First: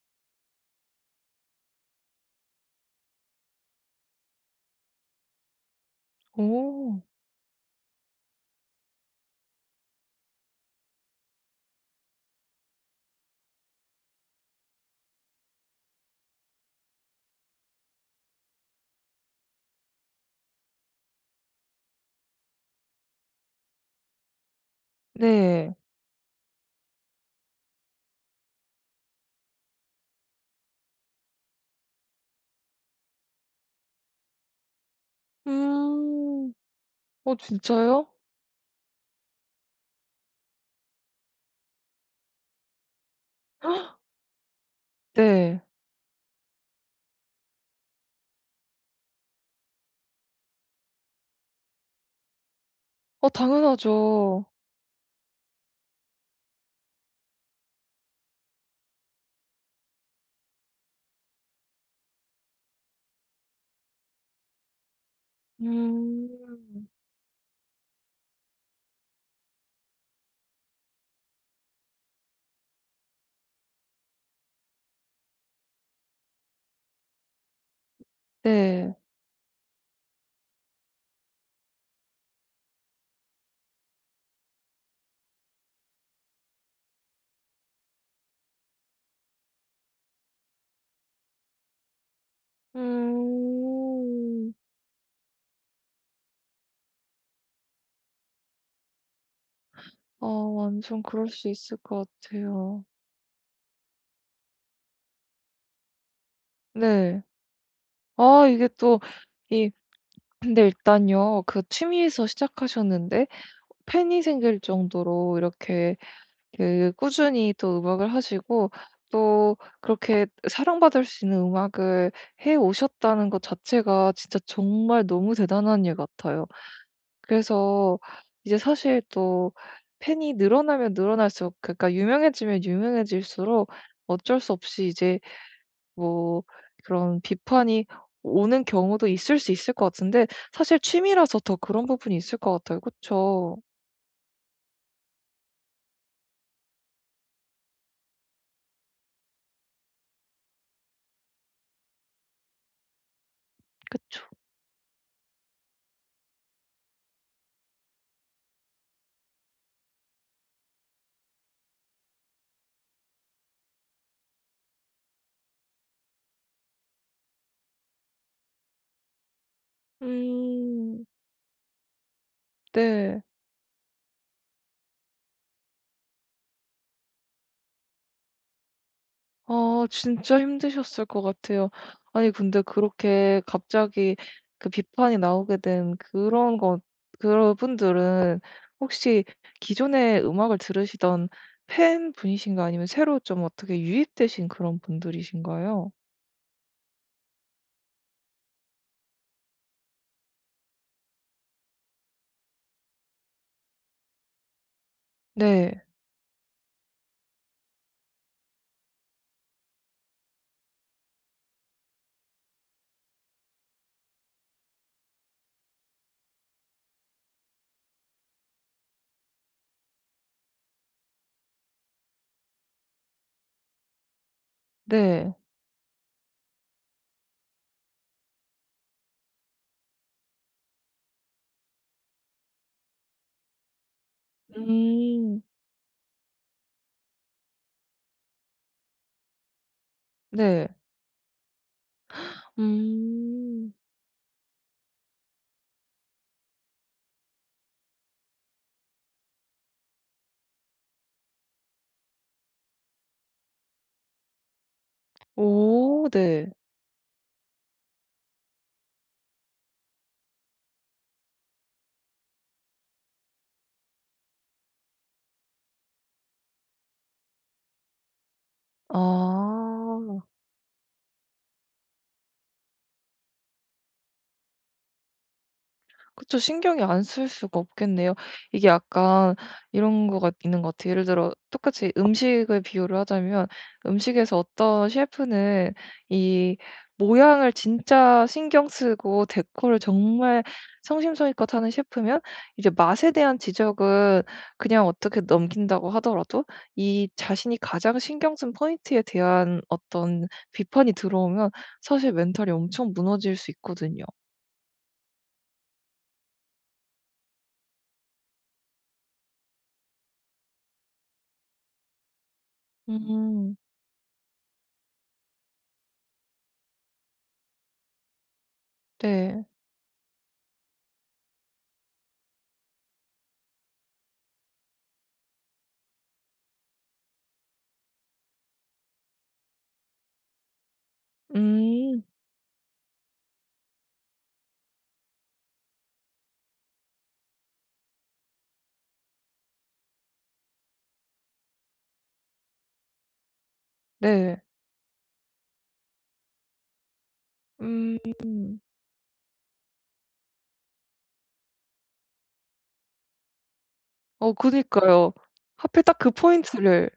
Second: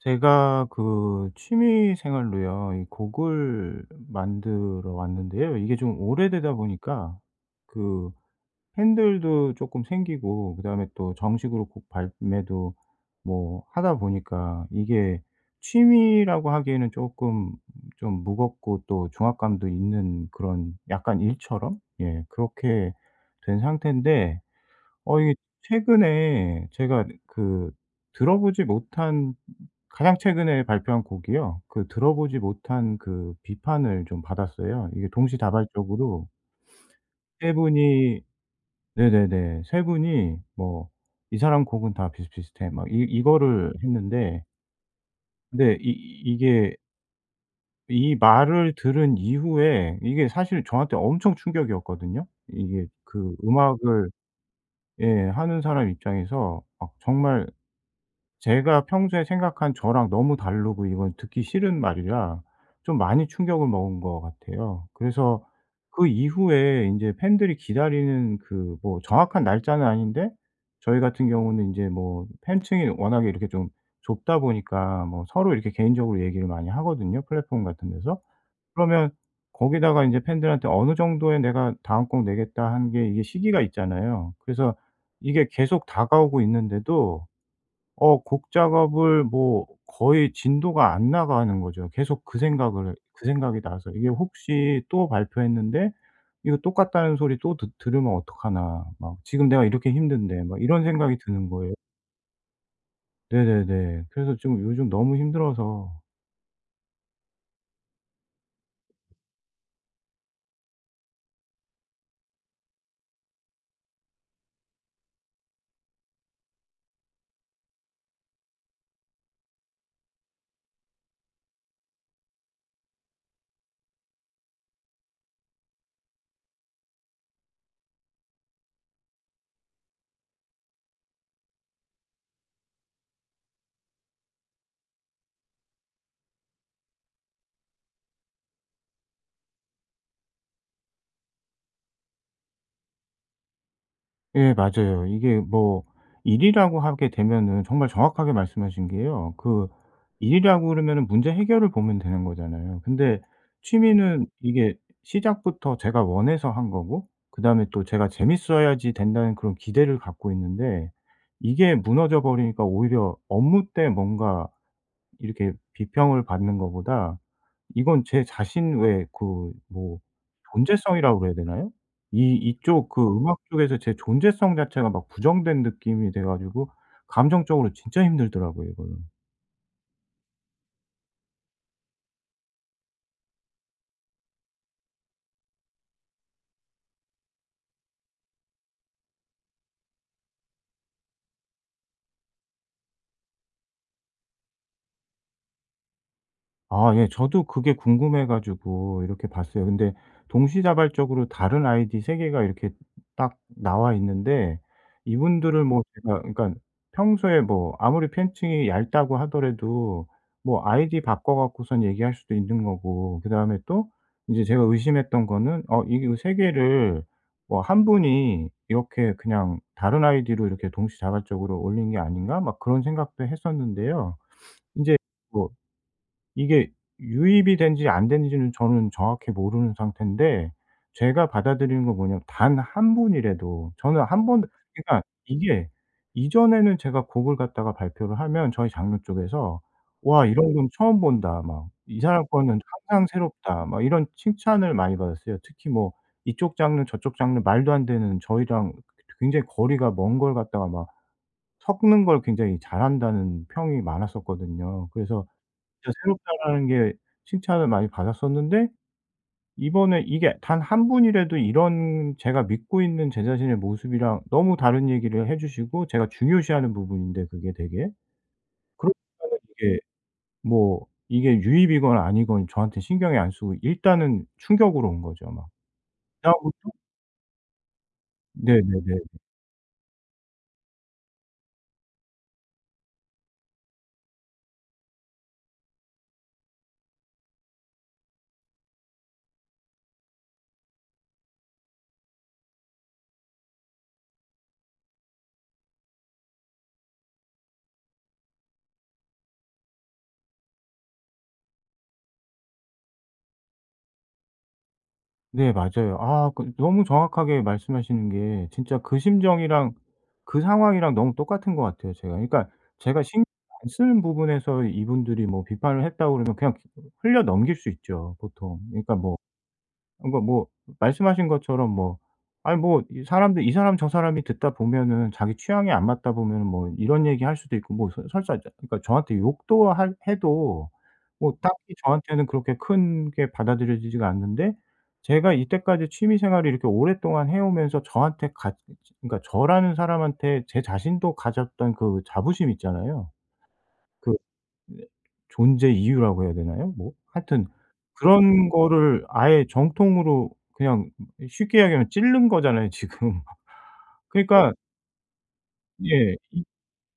제가 그 취미 생활로요. 이 곡을 만들어 왔는데요. 이게 좀 오래되다 오. 보니까 그 핸들도 조금 생기고, 그다음에 또 정식으로 곡 발매도 뭐 하다 보니까 이게 취미라고 하기에는 조금 좀 무겁고 또 중압감도 있는 그런 약간 일처럼, 예, 그렇게 된 상태인데 이게 네. 최근에 제가, 네, 그 들어보지 못한 가장 최근에 발표한 곡이요. 그 들어보지 못한 그 비판을 좀 받았어요. 이게 동시다발적으로 음. 세 진짜요? 분이. 네네네. 세 분이 뭐 "이 사람 곡은 다 비슷비슷해." 막 이 이거를 헉, 했는데, 네. 근데 이게 이 말을 들은 이후에 이게 사실 저한테 엄청 충격이었거든요. 이게 그 음악을, 당연하죠. 예, 하는 사람 입장에서 막 정말 제가 평소에 생각한 저랑 너무 다르고 이건 듣기 싫은 말이라 좀 많이 충격을 먹은 것 같아요. 그래서 그 음. 이후에 인제 팬들이 기다리는 그 뭐 정확한 날짜는 아닌데, 저희 같은 경우는 인제 뭐 팬층이 워낙에 이렇게 좀 좁다 보니까 뭐 서로 이렇게 개인적으로 얘기를 많이 하거든요, 플랫폼 같은 데서. 네. 그러면 거기다가 인제 팬들한테 어느 정도의 내가 다음 곡 내겠다 한 게 이게 시기가 있잖아요. 그래서 이게 계속 다가오고 있는데도 곡 작업을 뭐 거의 진도가 안 나가는 거죠. 계속 그 생각을 그 생각이 나서, 이게 음. 혹시 또 발표했는데 '이거 똑같다는 소리 또 듣 들으면 어떡하나.' 막 '지금 내가 이렇게 아, 힘든데.' 막 이런 완전 생각이 그럴 드는 수 거예요. 있을 것 같아요. 네네네. 그래서 좀 요즘 너무 힘들어서. 네. 아, 이게 또 이 근데 일단요, 그 취미에서 시작하셨는데 팬이 생길 정도로 이렇게 그 꾸준히 또 음악을 하시고, 또 그렇게 사랑받을 수 있는 음악을 해 오셨다는 것 자체가 진짜 정말 너무 대단한 일 같아요. 그래서 이제 사실 또 팬이 늘어나면 늘어날수록, 그러니까 유명해지면 유명해질수록 어쩔 수 없이 이제 뭐 그런 비판이 오는 경우도 있을 수 있을 것 같은데, 사실 취미라서 더 그런 부분이 있을 것 같아요. 그쵸? 예, 맞아요. 이게 뭐 일이라고 하게 되면은 정말 정확하게 말씀하신 게요, 그 일이라고 그러면은 문제 해결을 보면 되는 거잖아요. 근데 취미는 그쵸. 이게 시작부터 제가 원해서 한 거고, 그다음에 또 제가 재밌어야지 된다는 그런 기대를 갖고 있는데 이게 무너져 버리니까, 오히려 업무 때 뭔가 이렇게 비평을 받는 것보다 이건 제 자신, 왜, 그 뭐 음. 존재성이라고 그래야 되나요? 이 이쪽 그 네. 음악 쪽에서 제 존재성 자체가 막 부정된 느낌이 돼 가지고 감정적으로 진짜 힘들더라고요 이거는. 아, 진짜 힘드셨을 것 같아요. 아니, 근데 그렇게 갑자기 그 비판이 나오게 된 그런 것, 그분들은 혹시 기존에 음악을 들으시던 팬분이신가요? 아니면 새로 좀 어떻게 유입되신 그런 분들이신가요? 아, 예. 저도 그게 궁금해 가지고 이렇게 봤어요. 근데 동시다발적으로 다른 아이디 3개 개가 이렇게 딱 나와 있는데, 이분들을 뭐 네. 제가, 그러니까 평소에 뭐 아무리 팬층이 얇다고 하더라도 뭐 아이디 바꿔 갖고선 얘기할 수도 있는 거고, 그다음에 또 이제 제가 의심했던 거는 이 세 개를 뭐 '한 분이 이렇게 그냥 다른 아이디로 이렇게 동시다발적으로 올린 게 아닌가?' 막 그런 생각도 했었는데요. 이제 네. 뭐 이게 유입이 된지 안 된지는 저는 정확히 모르는 상태인데 제가 받아들이는 건 뭐냐면, 단 한 분이라도 저는 한 번, 그러니까 음. 이게 이전에는 제가 곡을 갖다가 발표를 하면 저희 장르 쪽에서 "와 이런 건 네. 처음 본다." 막 "이 사람 거는 항상 새롭다." 음. 막 이런 칭찬을 많이 받았어요. 특히 뭐 이쪽 장르 저쪽 장르 말도 안 되는 저희랑 굉장히 거리가 먼 걸 갖다가 막 섞는 걸 굉장히 잘한다는 평이 많았었거든요. 그래서 진짜 오, 네. 새롭다라는 게 칭찬을 많이 받았었는데, 이번에 이게 단 한 분이라도 이런 제가 믿고 있는 제 자신의 모습이랑 너무 다른 얘기를 해 주시고, 제가 중요시하는 부분인데 그게 되게. 그러니까는 이게 아. 뭐 이게 유입이건 아니건 저한테 신경이 안 쓰고 일단은 충격으로 온 거죠 막. 그쵸, 그다음부터. 신경이 안 쓸 수가 없겠네요. 이게 네네네. 약간 이런 거가 있는 것 같아요. 예를 들어 똑같이 음식을 비유를 하자면, 음식에서 어떤 셰프는 이 모양을 진짜 신경 쓰고 데코를 정말 성심성의껏 하는 셰프면, 이제 맛에 대한 지적은 그냥 어떻게 넘긴다고 하더라도 이 자신이 가장 신경 쓴 포인트에 대한 어떤 비판이 들어오면 사실 멘탈이 엄청 무너질 수 있거든요. 네, 맞아요. 아, 그 너무 정확하게 말씀하시는 게 진짜 그 심정이랑 그 상황이랑 너무 똑같은 것 같아요 제가. 그러니까 제가 신경 음. 안 쓰는 부분에서 이분들이 뭐 비판을 했다고 그러면 그냥 흘려 넘길 수 있죠 보통. 그러니까 뭐 네. 그러니까 뭐 말씀하신 것처럼, 뭐 아니 뭐 이 사람 저 사람이 듣다 보면은 자기 취향이 안 맞다 보면은 뭐 이런 얘기할 수도 있고, 뭐 설 설사 저, 그러니까 저한테 욕도 할 해도 뭐 딱히 음. 저한테는 그렇게 큰 게 받아들여지지가 않는데, 제가 이때까지 취미 생활을 이렇게 오랫동안 해 오면서 저한테 갖 그러니까 저라는 사람한테 제 자신도 가졌던 그 자부심 있잖아요. 그. 네. 네. 존재 이유라고 해야 되나요? 뭐 하여튼 음. 그런 거를 아예 정통으로 그냥 쉽게 이야기하면 찌른 거잖아요 지금. 그러니까 그니까요. 하필 딱 그 예. 이 포인트를.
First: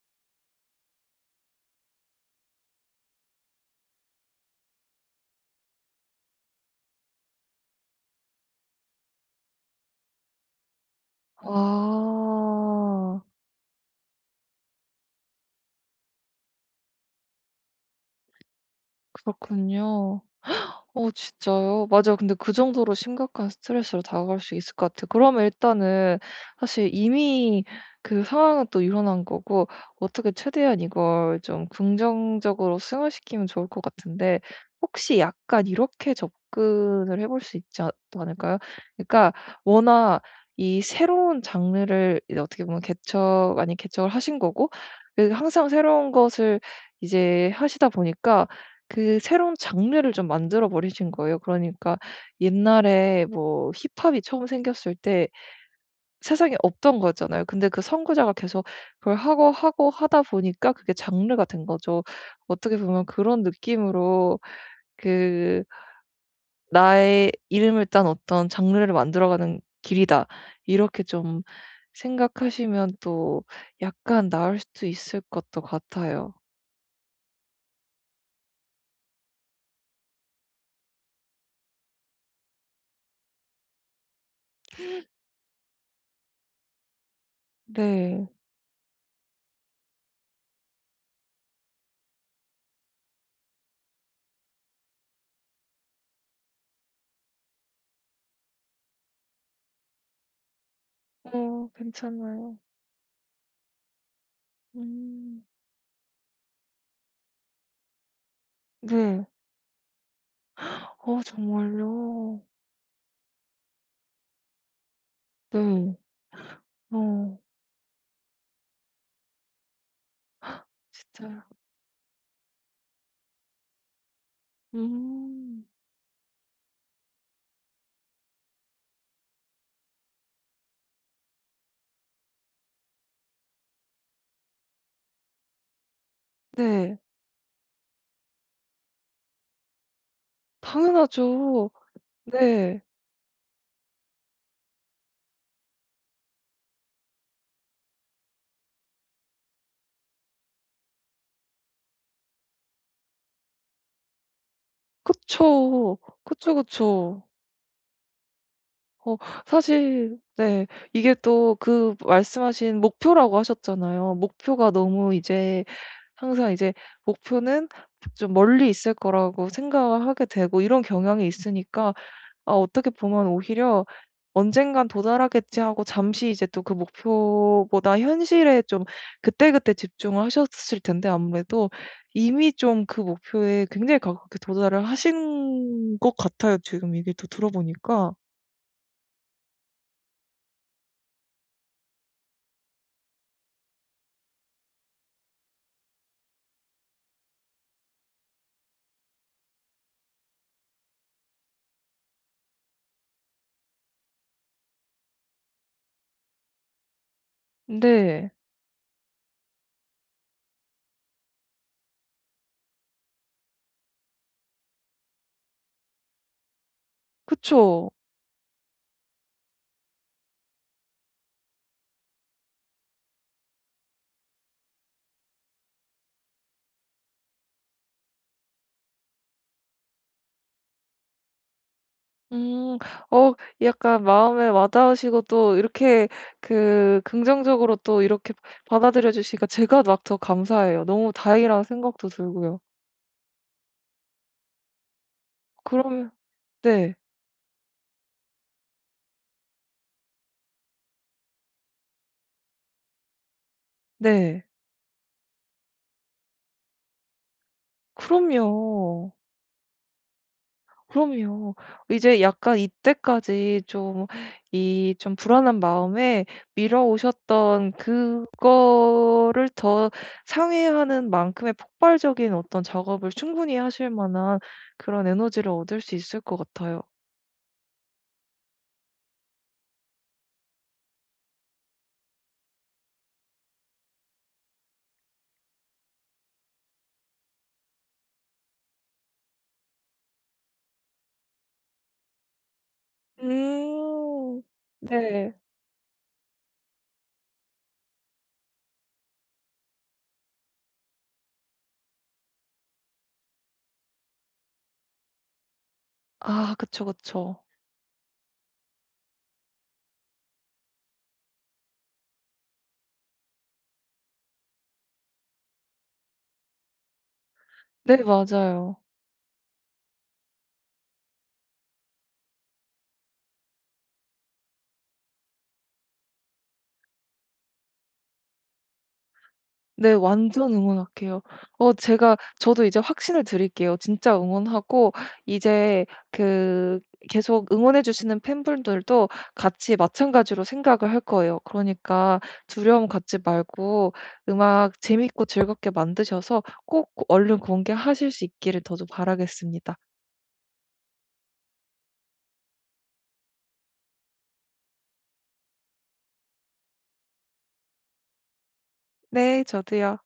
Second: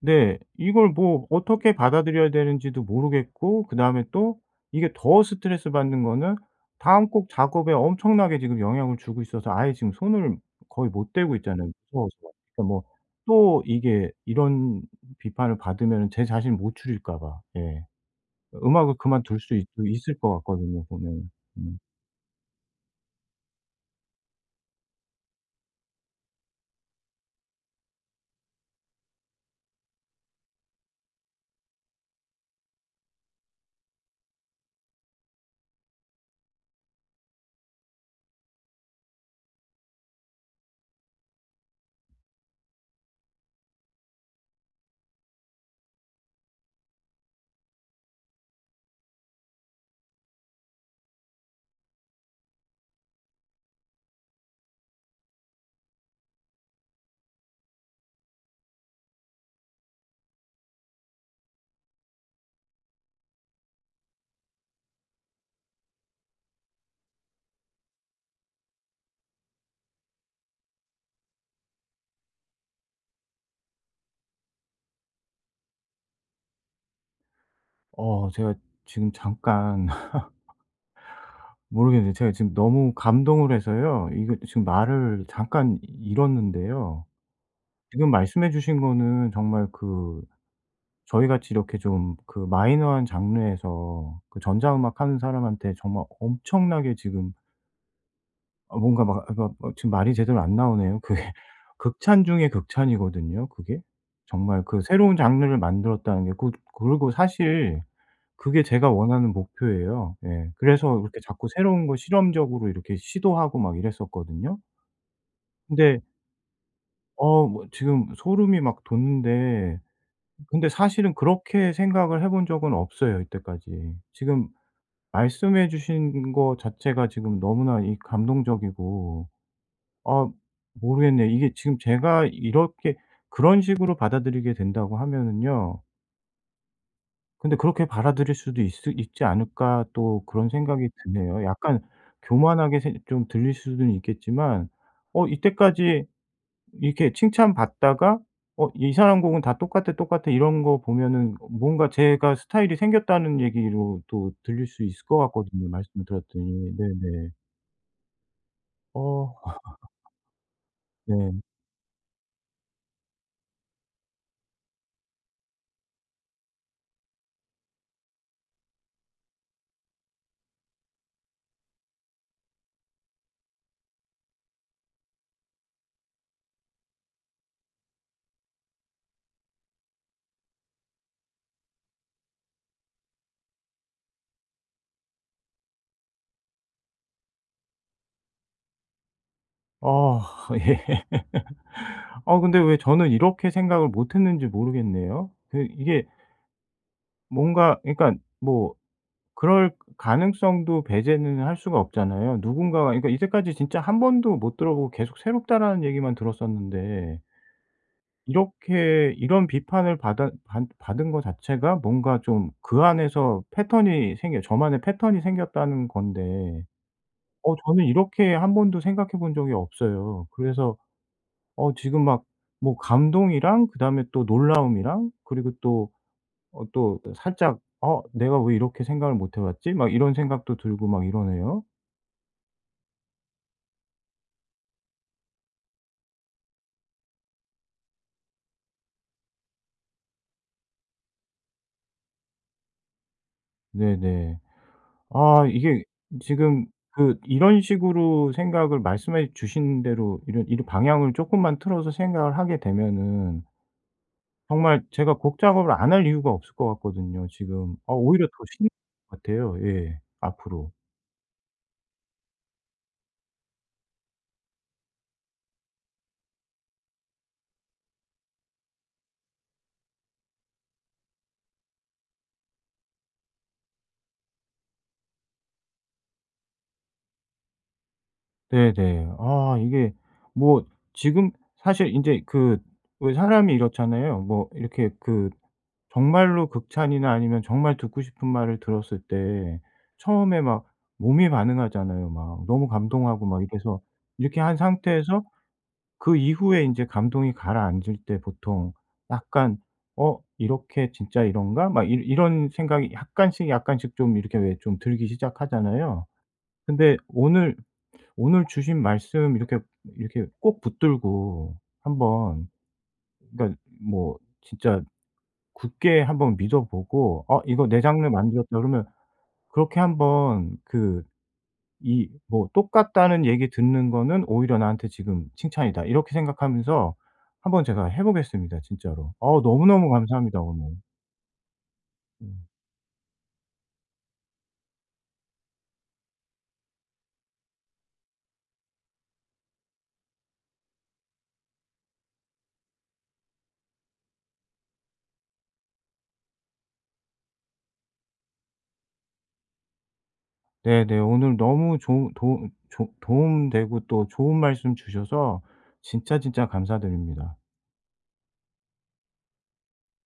네. 이걸 뭐 어떻게 받아들여야 되는지도 모르겠고, 그다음에 또 이게 더 스트레스 받는 거는 다음 곡 작업에 엄청나게 지금 영향을 주고 있어서, 아예 지금 손을 거의 못 대고 있잖아요 무서워서. 그러니까 뭐 아. 또 이게 이런 비판을 받으면은 제 자신을 못 줄일까 봐. 예. 음악을 그만둘 수 있 있을 그렇군요. 것 같거든요 보면. 음. 진짜요? 맞아요. 근데 그 정도로 심각한 스트레스로 다가갈 수 있을 것 같아요. 그러면 일단은 사실 이미 그 상황은 또 일어난 거고, 어떻게 최대한 이걸 좀 긍정적으로 승화시키면 좋을 것 같은데, 혹시 약간 이렇게 접근을 해볼 수 있지 않 않을까요? 그러니까 워낙 이 새로운 장르를 이제 어떻게 보면 개척 아닌 개척을 하신 거고, 그 항상 새로운 것을 이제 하시다 보니까 그 새로운 장르를 좀 만들어 버리신 거예요. 그러니까 옛날에 뭐 힙합이 처음 생겼을 때 세상에 없던 거잖아요. 근데 그 선구자가 계속 그걸 하고 하고 하다 보니까 그게 장르가 된 거죠. 어떻게 보면 그런 느낌으로 그 '나의 이름을 딴 어떤 장르를 만들어가는 길이다.' 이렇게 좀 생각하시면 또 약간 나을 수도 있을 것도 같아요. 제가 지금 잠깐 모르겠는데, 제가 지금 너무 감동을 해서요. 이거 지금 말을 잠깐 잃었는데요. 지금 네. 말씀해 주신 거는 정말 그 저희 같이 이렇게 좀 그 마이너한 장르에서 그 전자음악 하는 사람한테 정말 엄청나게 지금 아 뭔가 막 아 막 지금 말이 제대로 안 나오네요. 그게 극찬 중의 괜찮아요. 극찬이거든요 그게. 정말 그 새로운 음. 장르를 만들었다는 게 그. 그리고 사실 그게 제가 네. 원하는 목표예요. 예. 그래서 이렇게 자꾸 새로운 거 정말요? 실험적으로 이렇게 시도하고 막 이랬었거든요. 네. 근데 어. 뭐 지금 소름이 막 돋는데, 근데 사실은 진짜요? 그렇게 생각을 해본 적은 없어요 이때까지. 지금 음. 말씀해 주신 거 자체가 지금 너무나 이 감동적이고, 아 모르겠네요. 이게 지금 제가 이렇게 그런 식으로 받아들이게 된다고 하면은요, 네. 근데 그렇게 받아들일 수도 있 있지 않을까 또 그런 생각이 드네요. 당연하죠. 약간 교만하게 네. 좀 들릴 수는 있겠지만, 이때까지 이렇게 칭찬받다가 '어 이 사람 곡은 다 똑같아, 똑같아.' 이런 거 보면은 뭔가 제가 스타일이 생겼다는 얘기로 또 들릴 수 있을 것 같거든요 그쵸. 말씀을 그쵸, 들었더니. 그쵸. 네네. 어, 어. 사실 네, 이게 네. 또 그 말씀하신 목표라고 하셨잖아요. 목표가 너무 이제 항상 이제 목표는 좀 멀리 있을 거라고 생각을 하게 되고 이런 경향이 있으니까, 아, 어떻게 보면 오히려 '언젠간 도달하겠지.' 하고 잠시 이제 또 그 목표보다 현실에 좀 그때그때 집중을 하셨을 텐데 아무래도 이미 좀 그 목표에 굉장히 가깝게 도달을 하신 것 같아요, 지금 얘기를 또 들어보니까. 어. 예. 근데 왜 저는 이렇게 생각을 못 했는지 모르겠네요. 그 이게 뭔가 그러니까 뭐 그럴 가능성도 배제는 할 수가 없잖아요. 누군가가 그러니까 이제까지 진짜 한 번도 못 들어보고 계속 "새롭다."라는 얘기만 들었었는데, 네. 이렇게 이런 비판을 받아 받 받은 거 자체가 뭔가 좀 그 안에서 패턴이 생겨 저만의 패턴이 생겼다는 건데 저는 그쵸. 이렇게 한 번도 생각해 본 적이 없어요. 그래서 지금 막 뭐 감동이랑 그다음에 또 놀라움이랑 그리고 또 또 살짝 '어 내가 왜 이렇게 생각을 못 해 봤지?' 막 이런 생각도 들고 막 이러네요. 음. 어 약간 마음에 와 닿으시고 또 이렇게 그 긍정적으로 또 이렇게 받아들여 주시니까 제가 막 더 감사해요. 너무 다행이라는 생각도 들고요. 네네. 아 이게 그러면 지금 네. 그 이런 식으로 생각을 말씀해 주신 대로 이런 방향을 조금만 틀어서 생각을 하게 되면은 네. 정말 제가 곡 작업을 안 할 이유가 없을 것 같거든요 지금. 아 오히려 더 쉬운 그럼요. 것 같아요. 예. 앞으로. 그럼요. 이제 약간 이때까지 좀 이 좀 불안한 마음에 미뤄오셨던 그거를 더 상회하는 만큼의 폭발적인 어떤 작업을 충분히 하실 만한 그런 에너지를 얻을 수 있을 것 같아요. 네네. 아 이게 뭐 지금 사실 이제 그, 왜 사람이 이렇잖아요. 뭐 이렇게 그 정말로 극찬이나 아니면 정말 듣고 싶은 말을 들었을 때 처음에 막 몸이 반응하잖아요. 막 너무 감동하고 막 이래서 이렇게 음. 한 상태에서 네. 그 이후에 인제 감동이 가라앉을 때 보통 약간 '어 이렇게 진짜 이런가?' 막 이 이런 생각이 약간씩, 약간씩 좀 이렇게 왜 좀 들기 시작하잖아요. 아, 그쵸, 근데 그쵸. 오늘 주신 말씀 이렇게 꼭 붙들고 한번, 그러니까 뭐 진짜 굳게 한번 믿어 보고 '어 이거 내 네, 장르 만들었다.' 맞아요. 그러면 그렇게 한번 그 이 뭐 '똑같다는 얘기 듣는 거는 오히려 나한테 지금 칭찬이다.' 이렇게 생각하면서 한번 제가 해 보겠습니다 진짜로. 너무너무 네. 감사합니다 완전 오늘. 응원할게요. 어, 제가 음. 저도 이제 확신을 드릴게요. 진짜 응원하고 이제 그 계속 응원해 주시는 팬분들도 같이 마찬가지로 생각을 할 거예요. 그러니까 두려움 갖지 말고 음악 재밌고 즐겁게 만드셔서 꼭 얼른 공개하실 수 있기를 저도 바라겠습니다. 네네. 오늘 너무 좋은 도움 되고 또 좋은 말씀 주셔서 진짜 진짜 감사드립니다. 네. 저도요.